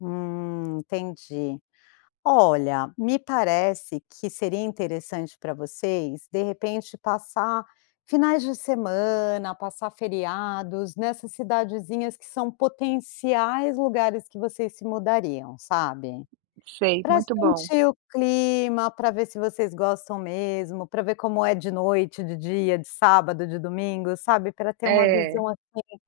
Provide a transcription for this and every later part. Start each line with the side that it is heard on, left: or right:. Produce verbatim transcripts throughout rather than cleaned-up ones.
left: Hum, entendi. Olha, me parece que seria interessante pra vocês, de repente, passar finais de semana, passar feriados nessas cidadezinhas que são potenciais lugares que vocês se mudariam, sabe.
right: Sei,
left: Pra
right: muito bom.
left: sentir o clima, pra ver se vocês gostam mesmo, pra ver como é de noite, de dia, de sábado, de domingo, sabe, pra ter uma
right: É.
left: visão, assim,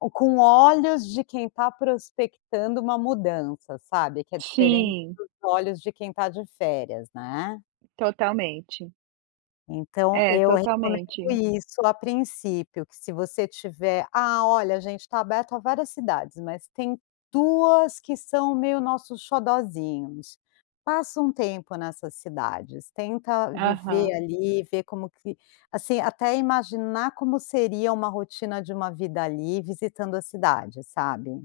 left: o com olhos de quem tá prospectando uma mudança, sabe, que é diferente
right: Sim.
left: dos olhos de quem está de férias, né.
right: Totalmente.
left: Então
right: É,
left: eu recomendo
right: totalmente.
left: isso, a princípio. Que se você tiver: “Ah, olha, a gente está aberto a várias cidades, mas tem duas que são meio nossos xodózinhos”, passa um tempo nessas cidades, tenta viver
right: Aham.
left: ali e ver como que assim, até imaginar como seria uma rotina de uma vida ali, visitando a cidade, sabe.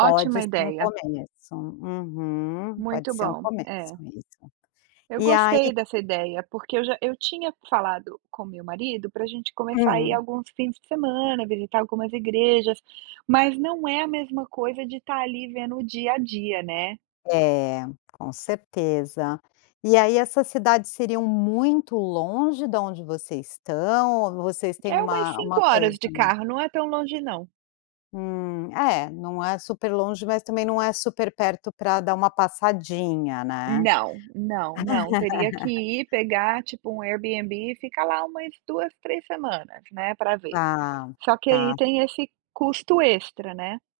left: Pode ser um
right: ideia.
left: começo. Uhum. Pode
right: Muito
left: ser um
right: bom.
left: começo
right: É.
left: isso.
right: Eu
left: E aí
right: gostei dessa ideia, porque eu já eu tinha falado com o meu marido para gente começar a ir
left: Hum.
right: alguns fins de semana, visitar algumas igrejas, mas não é a mesma coisa de estar ali vendo o dia a dia, né.
left: É, com certeza. E aí, essas cidades seriam muito longe da onde vocês estão ou vocês têm
right: É umas
left: uma
right: cinco
left: uma
right: horas
left: coisa
right: de carro, não é tão longe não.
left: Hum. É, não é superlonge, mas também não é superperto para dar uma passadinha, né.
right: Não, não, não, teria que ir, pegar, tipo, um Airbnb e ficar lá umas duas, três semanas, né, para ver.
left: Tá,
right: Só que aí
left: tá.
right: tem esse custo extra, né.